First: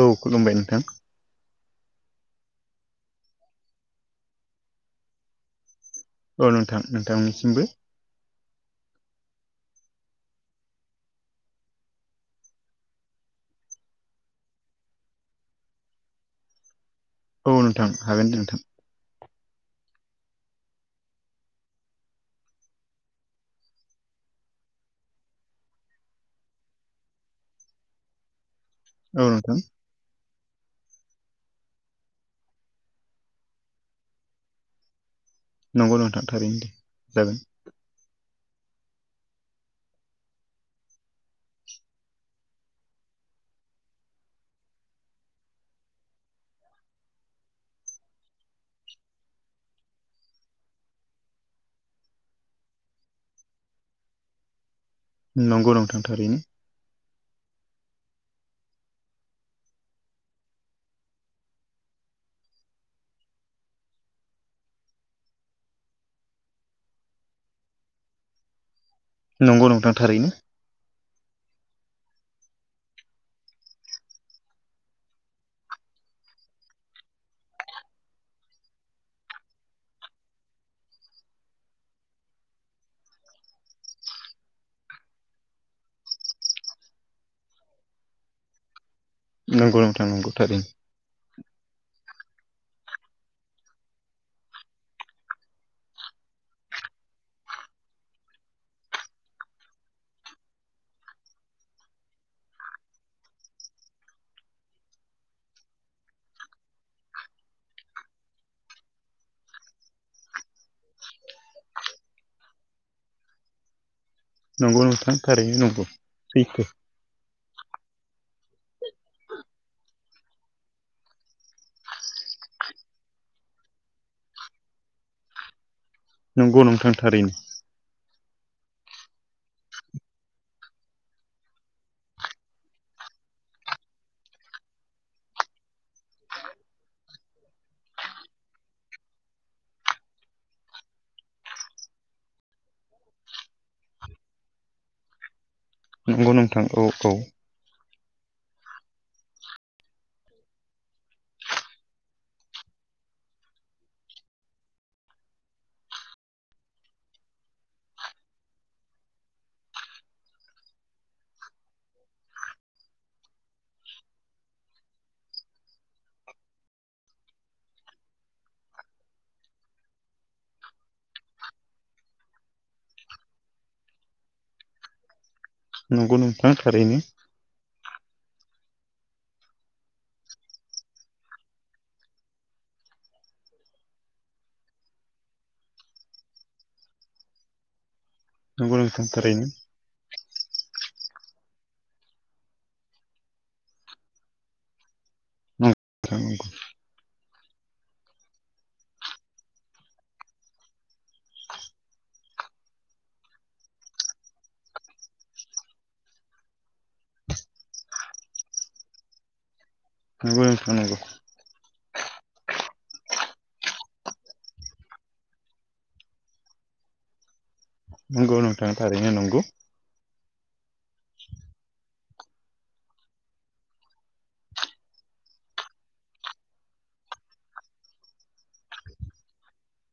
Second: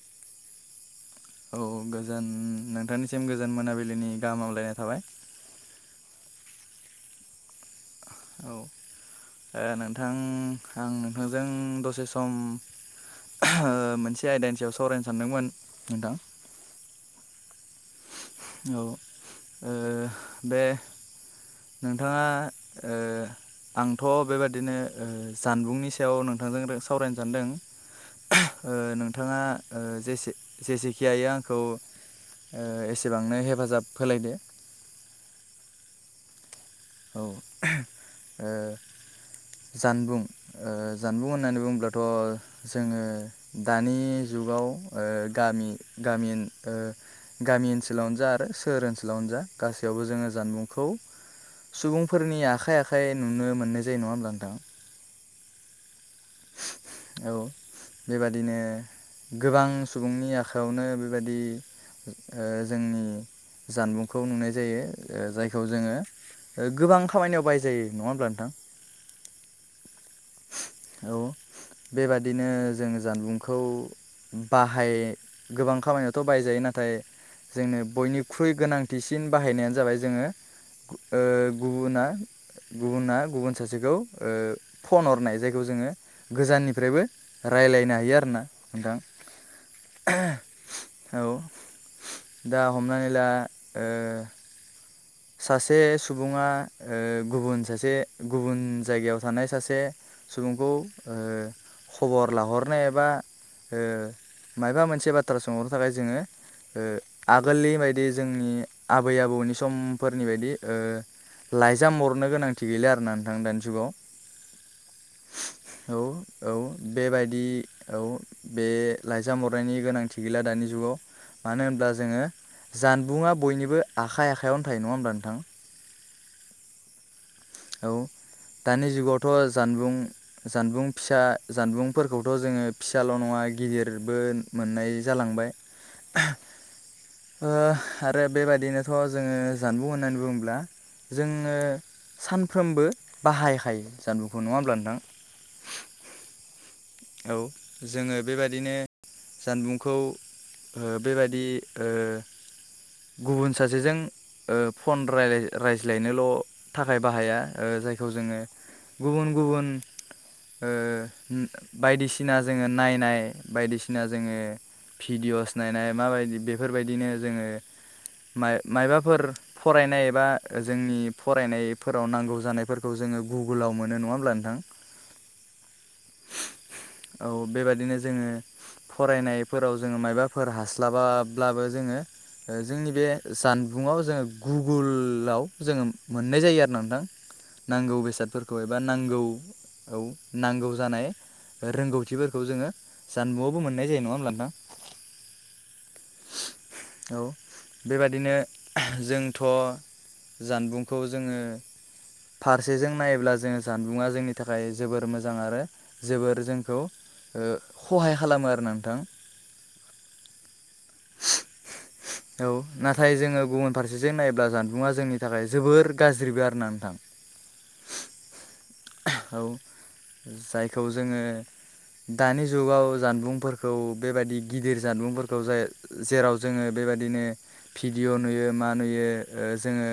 औ खुलुमबाय नोंथां। औ गोजोन नोंथांनिसिम गोजोन मोनाबिलिनि गाहाम हामलायनाय थाबाय। औ नोंथां नोंथांनिसिमबो औ नोंथां आं नोंथांजों दसे सम मोनसे आयदानि सायाव सावरायनो सानदोंमोन नोंथां। औ नों औ बे नोंथाङा आंथ' बेबादिनो जानबुंनि सायाव नोंथांजों सावरायनो सानदों। [inaudible] औ नोंथाङा नोंथां जेसेखि हायो आंखौ एसेबांनो हेफाजाब होलायदो। नंगौ नोंथां थारैनो दे औ जागोन। ओ जानबुं जानबुं होननानै बुङोब्लाथ' जोङो दानि जुगाव गामि गामि गामि ओनसोलावनो जा आरो सोहोर ओनसोलावनो जा गासैयावबो जोङो जानबुंखौ सुबुंफोरनि आखाइ आखाइ नुनो मोननाय जायो नङा होमब्ला नोंथां। नंगौ नोंथां थारैनो। औ बेबादिनो गोबां सुबुंनि आखायावनो बेबायदि ओ जोंनि जानबुंखौ नुनाय जायो ओ जायो जायखौ जोङो ओ गोबां खामानियाव बाय जायो नङा होमब्ला नोंथां नंगौ नोंथां थारैनो औ बेबादिनो जों जानबुंखौ बाहाय गोबां खामानियावथ' बाहायजायो नाथाय जोंनो बयनिख्रुइ गोनांथिसिन बाहायनायानो जाबाय जोङो ओ गुबुना गुबुना गुबुन सासेखौ ओ फन हरनाय जायखौ जोङो गोजाननिफ्रायबो रायलायनो हायो आरो ना नोंथां। नंगौ नोंथां नंगौ थारैनो औ दा हमनानै ला सासे सुबुङा ओ गुबुन सासे गुबुन जायगायाव थानाय सासे सुबुंखौ ओ खबर लाहरनाय एबा ओ माइबा मोनसे बाथ्रा सोंहरनो थाखाय जोङो ओ आगोलनि बायदि जोंनि आबै आबौनि सम फोरनि बायदि ओ लाइजाम हरनो गोनांथि गैला आरोना नोंथां दानि जुगाव नंगौ नोंथां थारैनो नंगौ औ औ सैथो बेबायदि औ बे लाइजाम हरनायनि गोनांथि गैला दानि जुगाव मानो होनब्ला जोङो जानबुंआ बयनिबो आखाइ आखायावनो थायो नङा होमब्ला नोंथां नंगौ नोंथां थारैनो औ दानि जुगावथ' जानबुं जानबुं फिसा जानबुंफोरखौथ' जोङो फिसाल' नङा गिदिरबो मोननाय जालांबाय ओ आरो बेबाददिनोथ' जोङो जानबुं होननानै बुङोब्ला जोङो सानफ्रोमबो बाहायखायो जानबुंखौ नङा होमब्ला नोंथां नंगौ नोंथां औ औ जोङो बेबायदिनो जानबुंखौ ओ बेबायदि ओ गुबुन सासेजों ओ फन रायाय रायज्लायनोल' थाखाय बाहाया ओ जायखौ जोङो गुबुन गुबुन ओ ओम बायदिसिना जोङो नायनाय बायदिसिना जोङो भिडिअ'स नायनाय माबायदि बेफोरबायदिनो जोङो माय मायाबाफोर फरायनाय एबा जोंनि फरायनायफोराव नांगौ जानायफोरखौ जों जोङो गुगोलाव मोनो नङा होमब्ला नोंथां नंगौ नोंथां थारैनो औ बेबादिनो जोङो फरायनायफोराव जोङो मायबाफोर हास्लाबाब्लाबो जोङो ओ जोंनि बे जानबुङाव जोङो गुगुलाव जोङो मोननाय जायो आरो नोंथां नांगौ बेसादफोरखौ नंगौ एबा नोंथां नांगौ थारैनो औ नांगौ जानाय रोंगौथिफोरखौ जोङो जानबुंआवबो मोननाय जायो नङा होमब्ला नोंथां नंगौ नंगौ औ बेबादिनो जोंथ' जानबुंखौ जोङो फारसेजों नायोब्ला जोङो जानबुंङा जोंनि थाखाय जोबोर मोजां आरो जोबोर जोंखौ ओ खहाय खालामो आरो नोंथां [unintelligible] औ नाथाय जोङो गुबुन फारसेजों नायोब्ला जानबुंङा जोंनि थाखाय जोबोर गाज्रिबो आरो ना नोंथां नंगौ नोंथां थारैनो औ नंगौ जायखौ जोङो दानि जुगाव जानबुंफोरखौ बेबायदि गिदिर जानबुंफोरखौ जाय जेराव जोङो बे बेबायदिनो भिडिअ' नुयो मा नुयो ओ जोङो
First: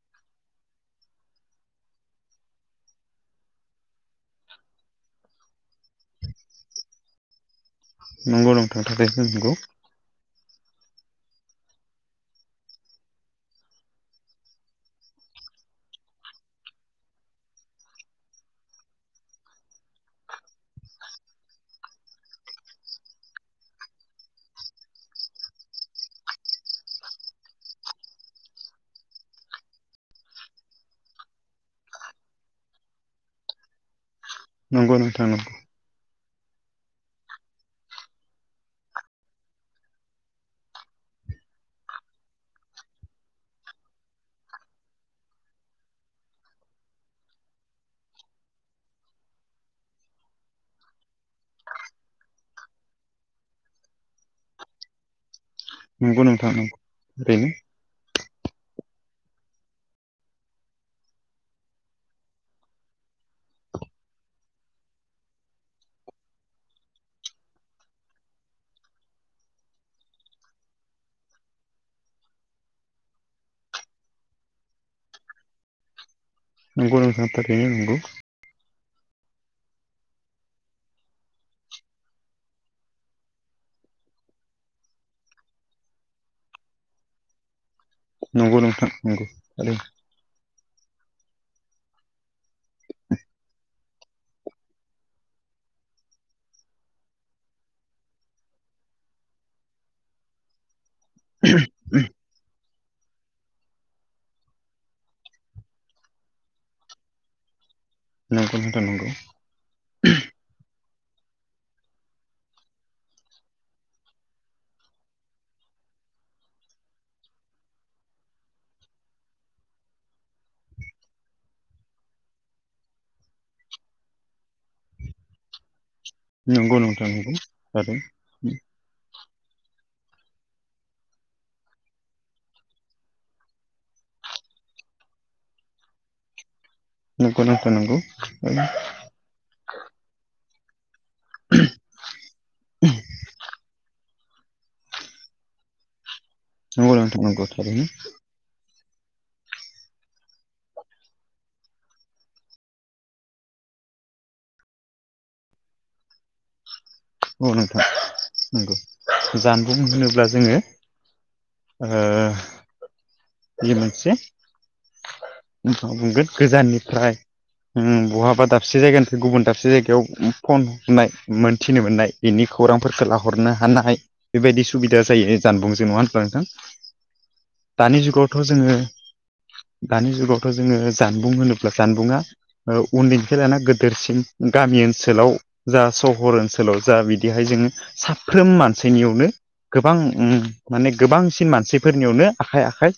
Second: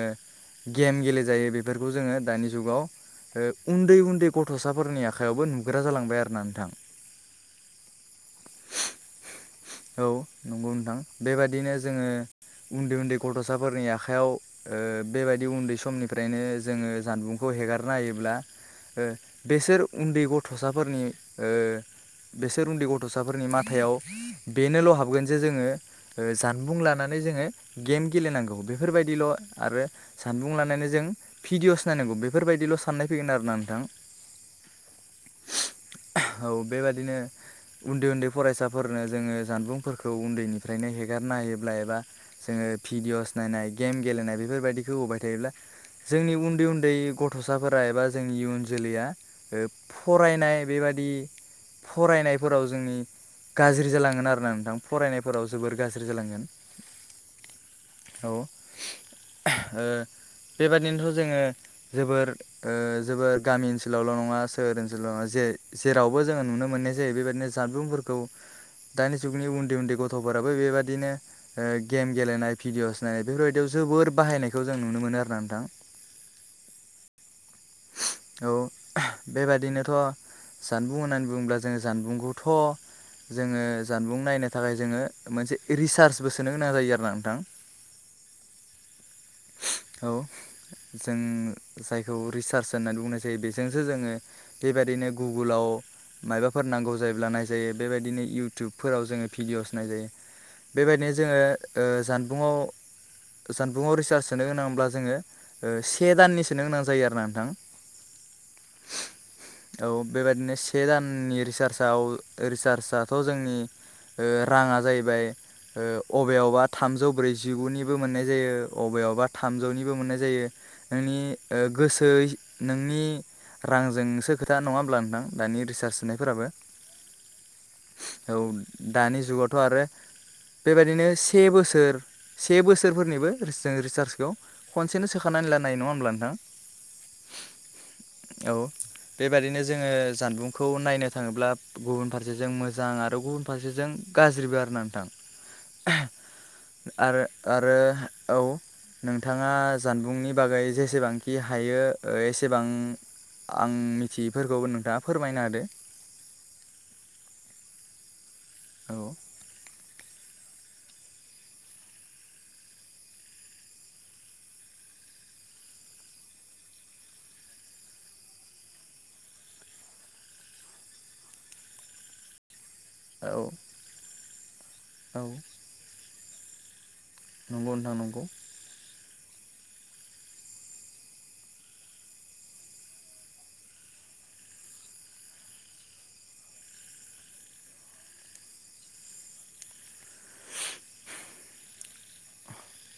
गेम गेलेजायो बेफोरखौ जोङो दानि जुगाव ओ उन्दै उन्दै गथ'साफोरनि आखायावबो नुग्रा जालांबाय आरोना नोंथां नंगौ नोंथां थारैनो नंगौ औ नंगौ नोंथां बेबादिनो जोङो उन्दै उन्दै गथ'साफोरनि आखाइायाव ओ बेबायदि उन्दै समनिफ्रायनो जोङो जानबुंखौ हेगारना हनायोब्ला ओ बेसोर उन्दै गथ'साफोरनि ओ बेसोर उन्दै गथ'साफोरनि माथायाव बेनोल' हाबगोन जे जोङो ओ जानबुं लानानै जोङो गेम गेलेनांगौ बेफोरबायदिल' आरो जानबुं लानानै जों भिडिअस नायनांगौ बेफोरबायदिल' साननाय फैगोन आरोना नोंथां नंगौ नोंथां नंगौ औ बेबादिनो उन्दै उन्दै फरायसाफोरनो जोङो जानबुंफोरखौ उन्दैनिफ्रायनो हेगारनायोब्ला एबा जोङो भिडिअस नायनाय गेम गेलेनाय बेफोरबायदिखौ होबाय थायोब्ला जोंनि उन्दै उन्दै गथ'साफोरा एबा जोंनि इयुन जोलैया ओ फरायनाय बेबादि फरायनायफोराव जोंनि गाज्रि जालांगोन आरोना नोंथां फरायनायफोराव जोबोर गाज्रि नंगौ जालांगोन नोंथां नंगौ थारैनो औ [inaudible] ओ बेबादिनोथ' जोङो जोबोर ओ जोबोर गामि ओनसोलावल' नङा सोर ओनसोलाव जे जेरावबो जोङो नुनो मोननाय जायो बेबायदिनो जानबुंफोरखौ दानि जुगनि उन्दै उन्दै गथ'फोराबो बेबायादिनो ओ गेम गेलेनाय भिडिअ'स नाय बेफोरबायदियाव जोबोर बाहायनायखौ जों नुनो मोनो आरोना नोंथां। नोंगौ नोथां थारैनो नोंगौ औ बेबादिनोथ' जानबुं होननानै बुङोब्ला जों जानबुंखौथ' जोङो जानबुं नायनो थाखाय जोङो मोनसे रिसार्चबो सोनो गोनां जायो आरोना नोंथां। नंगौ नंथां नंगौ थारैनो औ जों जायखौ रिसार्च होननानै बुंनाय जायो बेजोंसो जोङो बेबायदिनो गुगोलाव मायबाफोर नांगौ जायोब्ला नायजायो बेबायदिनो इउटुबफोराव जोङो भिडिअ'स नायजायो बेबायदिनो जोङो ओ जानबुंङाव जानबुंआव रिसार्ज सोनो गोनांब्ला जोङो ओ से दाननि सोनो गोनां जायो आरोना नोंथां। नों औ बेबायदिनो से दाननि रिसार्जआव रिसार्जआथ' जोंनि ओ राङा जाहैबाय ओ अबेयावबा थामजौ ब्रैजिगुनिबो मोननाय जायो अबेयावबा थामजौनिबो मोननाय जायो। नोंनि ओ गोसोय नोंनि रांजोंसो खोथा नङा होमब्ला नोंथां दानि रिसार्ज सोनायफोराबो नंगौ नोंथां नंगौ थारैनो औ दानि जुगावथ' आरो बेबायदिनो से बोसोर से बोसोरफोरनिबो जों रिसार्जखौ खनसेनो सोखानानै लानो हायो नङा होमब्ला नोंथां। नोंंगौ नंगौ नोंगौ। औ बेबादिनो जोङो जानबुंखौ नायनो थाङोब्ला गुबुन फारसेजों मोजां आरो गाज्रिबो आरो ना नोंथां नंगौ नोंथां आरो नंगौ आरो थारैनो औ नोंथाङा जानबुंनि बागै जेसेबांखि हायो एसेबां आं मिथियैफोरखौबो नोंथाङा फोरमायनो होदो औ नोंथां नोंगौ जानबुं होनोब्ला जोङो ओ बि मोनसे नोंथां बुंगोन गोजाननिफ्राय ओम बहाबा दाबसे जायगानिफ्राय गुबुन दाबसे जायगायाव फन हरनाय मोनथि नोमोननाय बिनि खौरांफोरखौ औ लाहरनो हानाय बेबायदि सुबिदा औ जायो जानबुं जो नङा बा नोंथां नंगौ नोंथां दानि नंगौ जुगावथ' जोङो दानि जुगावथ' जोङो जानबुं होनोब्ला जानबुंङा उन्दैनिफ्राय लाना गदेरसिन गामि ओनसोलाव जा सहर ओनसोल ओनसोलाव जा बिदिहाय जोङो साफ्रोम मानसिनियावनो गोबां माने गोबांसिन मानसिफोरनियावनो आखाइ आखाइ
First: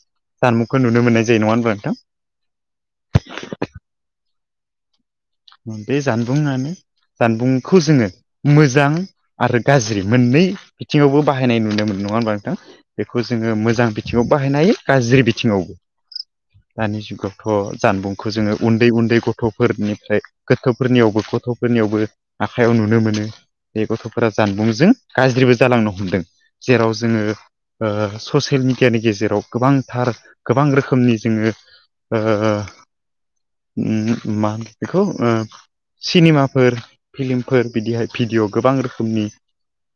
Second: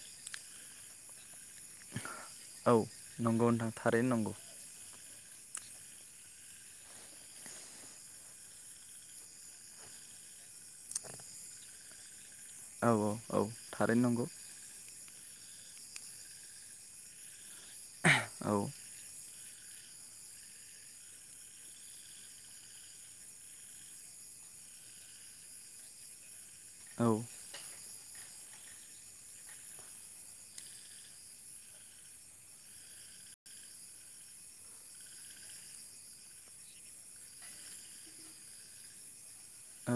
जानमुंखौ नुनो मोननायायो औ नंगौ नोंथां थारैनो नंगौ बे जानबुंङानो जानबुंखौ जोङो मोजां आरो गाज्रि मोननै बिथिङावबो बाहायनाय नुनो मोनो नङा होमबा औ औ बेखौ औ जोङो मोजां थारैनो बिथिङाव नंगौ बाहायनो हायो गाज्रि बिथिङावबो दानि जुगाव गथ' जानबुंखौ औ जोङो उन्दै उन्दै गथ'फोरनिफ्राय गोथोफोरनियावबो गथ'फोरनियावबो आखाइयाव नुनो मोनो बे गथ'फोरा जानबुंजों गाज्रिबो जालांनो हमदों जेराव औ जोङो ससियेल मिडियानि गेजेराव गोबांथार गोबां रोखोमनि जोङो मा होनो बेखौ सिनेमाफोर फिल्मफोर बिदिहाय भिडिअ' गोबां रोखोमनि औ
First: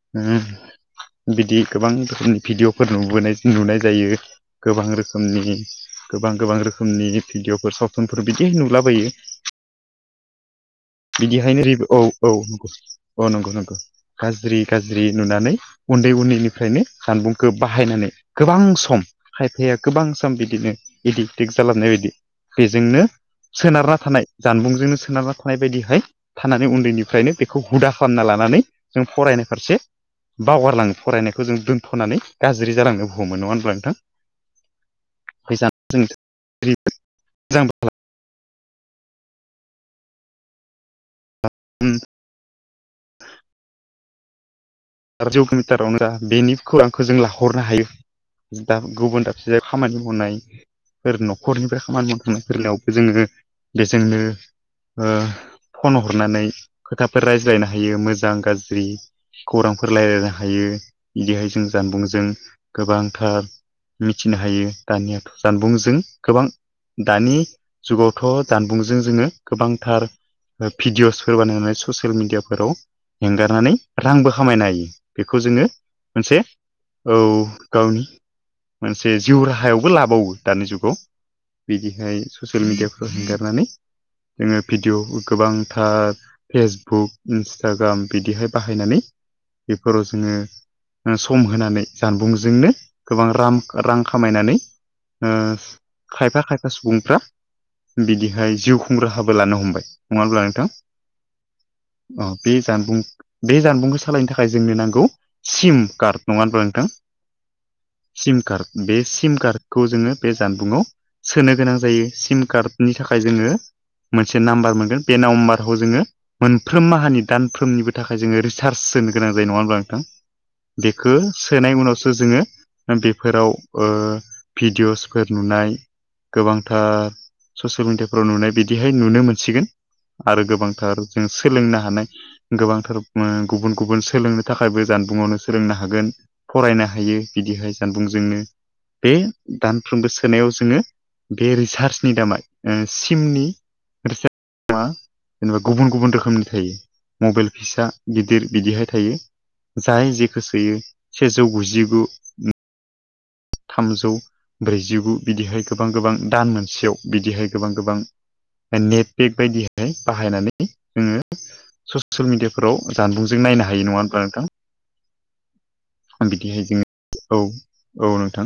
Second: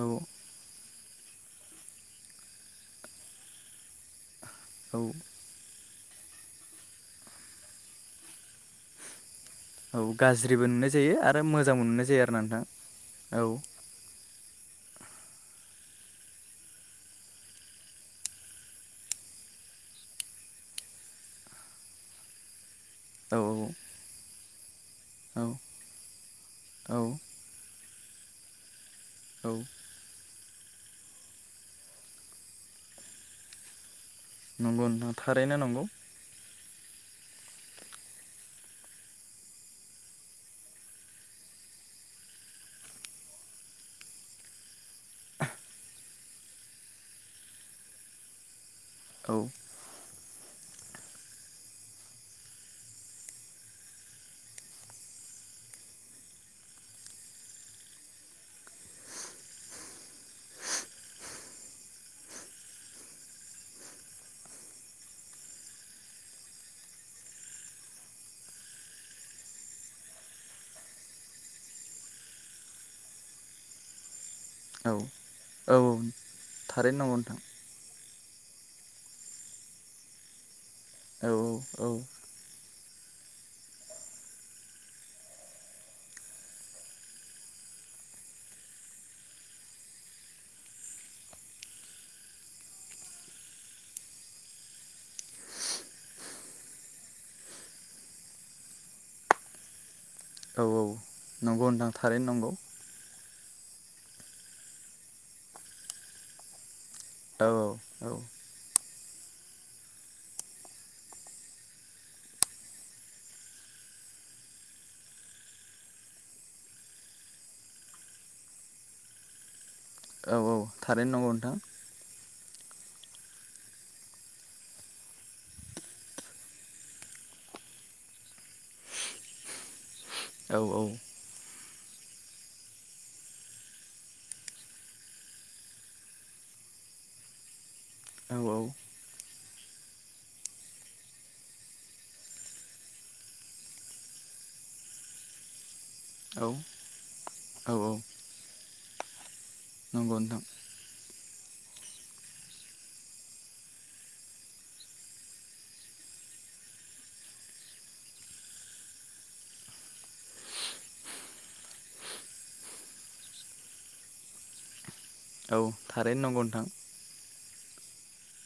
बिदि गोबां रोखोमनि भिडिअफोर नोनाय नुनाय जायो गोबां औ रोखोमनि गोबां गोबां रोखोमनि भिडिअ'फोर सावथुनफोर बिदिहै नुलाबायो औ गाज्रिबो नुनाय जायो आरो बिदिहायनो रि मोजांबो औ नुनाय जायो आरोना नोंथां औंगौ औ नंगौ नंगौ गाज्रि गाज्रि नुनानै उन्दै उन्दैनिफ्रायनो जानबुंखौ बाहायनानै गोबां सम खायफेर गोबां सम बिदिनो इदिग दिग जाालबनाय बायदि बेजोंनो औ सोनारना थानाय जानबुंजोंनो सोनारना औ थानाय बायदिहाय थानानै औ उन्दैनिफ्रायनो बेखौ हुदा खालामना लानानै जों फरायनो औ फारसे बावगारलाङो फरायनायखौ जों दोन्थ'नानै गाज्रि जालांनो बुहोमोन नङा होनब्ला नोंथां नंगौ होनना थारैना नंगौ मोजां उ जौग मििटारावनो जा बेनिखौ आंखौ जों लाहरनो हायो दाब गुबुन औ दाबसेयाव खामानि मावनाय फोर न'खरनिफ्राय खामानि मावखांनाय फोरलायावबो जोङो बेजोंनो फन हरनानै खोथाफोर रायज्लायनो हायो मोजां गाज्रि खौरांफोर रायजलायनो हायो बिदिहाय जों जानबुंजों गोबांथार मिथिनो हायो दानियाथ' जानबुंजों गोबां दानि जुगावथ' जानबुंजों जोङो गोबांथार भिडिअसफोर बानायनानै ससियेल मिडियाफोराव हंगारनानै रांबो खामायनो हायो औ बेखौ जोङो औ औ मोनसे थारैनो नंगौ औ नोंथां गावनि मोनसे जिउ राहायावबो लाबावो दानि जुगाव औ औ बिदिहाय ससियेल मिडिया खौ हगारनानै जोङो भिडिअ गोबांथार फेसबुक इन्सटाग्राम बिदिहाय बाहायनानै बेफोराव जोङो सम होनानै जानबुंजोंनो गोबां रां रां खामायनानै ओ खायफा खायफा सुबुंफ्रा बिदिहाय जिउ खुंग्रा हाबो लानो हमबाय नङा होनब्ला औ नोंथां नंगौ नोंथां अ थारैनो नंगौ बे जानबुं बे जानबुंखौ स सालायनो थाखाय जोंनो नांगौ सिम कार्ड नङा होनबा नोंथां औ-औ-औ सिम कार्ड बे सिम कार्डखौ जोङो बे जानबुंाव सोनो गोनां जायो सिम कार्डनि थाखाय जोङो मोनसे नाम्बार मोनगोन बे नाम्बारखौ जोङो मोनफ्रोम माहानि दानफ्रोमनिबो थाखाय जोङो रिसार्च सोनो गोनां जायो नङा होनोमब्ला नोंथां औ थारैनो बेखौ नंगौ नोंथां सोनाय उनावसो जोङो बेफोराव भिडिअ'सफोर नुनाय गोबांथार ससियेल मिडियाफ्राव नुनाय बिदिहाय नुनो मोनसिगोन आरो औ औ गोबांथार जों सोलोंनो हा नाय गोबांथार ओ गुबन गुबुन सोलोंनो थाखायबो जानबुंआवनो सोलोंनो हागोन फरायनो हायो बिदिहाय जानबुंजोंनो औ बे दानफ्रोमबो सोनायाव जोङो बे रिसार्चनि दामा सिमनि [unintelligible] जेनेबा गुबुन गुबुन औ रोखोमनि थायो मबाइल फिसा औ गिदिर बिदिहाय थायो। जाय नंगौ नोंथां जेखौ सोयो सेजौ गुजिगु थामजौ ब्रैजिगु बिदिहाय गोबां गोबां दान मोनसेयाव बिदिहाय गोबां गोबां नेटपेक बायदिहाय बाहायनानै जोङो ससियेल मिडियाफोराव जानबुंजों नायनो हायो नङा होनबा नोंथां? औ थारैनो नंगौ नोंथां। बिदिहाय जोङो औ औ नोंथां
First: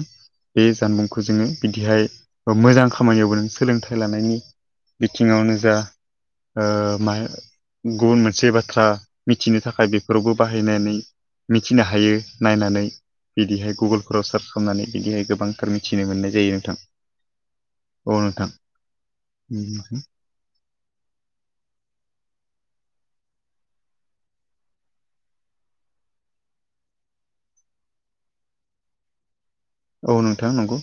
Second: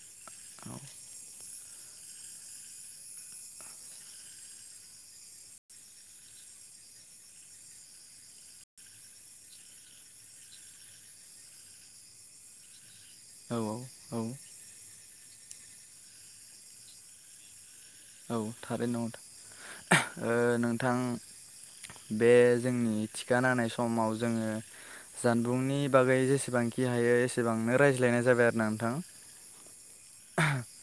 बे औ जानबुंखौ जोङो बिदिहाय ओ मोजां खामानिआवबो नों सोलोंथाइ लानायनि बिथिंआवनो जा ओ मा गुबुन मोनसे बाथ्रा मिथिनो थाखाय बेफोरावबो बाहायनानै मिथिनो हायो नायनानै औ इदिहाय औ गुगोलफोराव सार्च खालामनानै इदिहाय गोबांथार मिथिनो मोननाय जायो नोंथां औ थारैनो नंगौथ'ओ नोंथां बे जोंनि थिखाना होनाय समाव जोङो जानबुंनि बागै जेसेबांखि हायो एसेबांनो रायज्लायनाय जाबाय आरो ना नोंथां औ नोंथां नंगौ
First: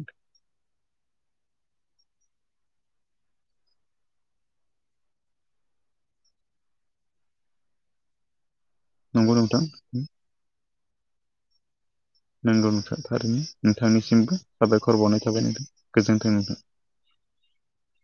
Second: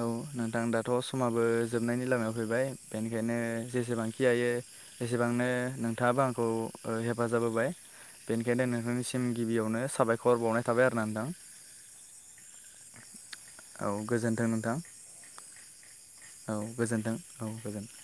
ओह औ नोंथां दा समाबो जोबनायनि लामायाव फैबाय बेनिखायनो जेसेबांखि जायो एसेबांनो नोंथांआबो बो आंखौ ओ हेफाजाब होबाय बेनि बिनिखायनो नोंथांनिसिम नंगौ नोंथां गिबियावनो साबायखर बावनाय थाबाय आरो ना नोंथां नंगौ नोंथां थारैनो औ नोंथांनिसिमबो गोजोन्थों नोंथां साबायखर बावनाय थाबाय नोंदों गोजोनथों औ गोजोनथों औ गोजोनथों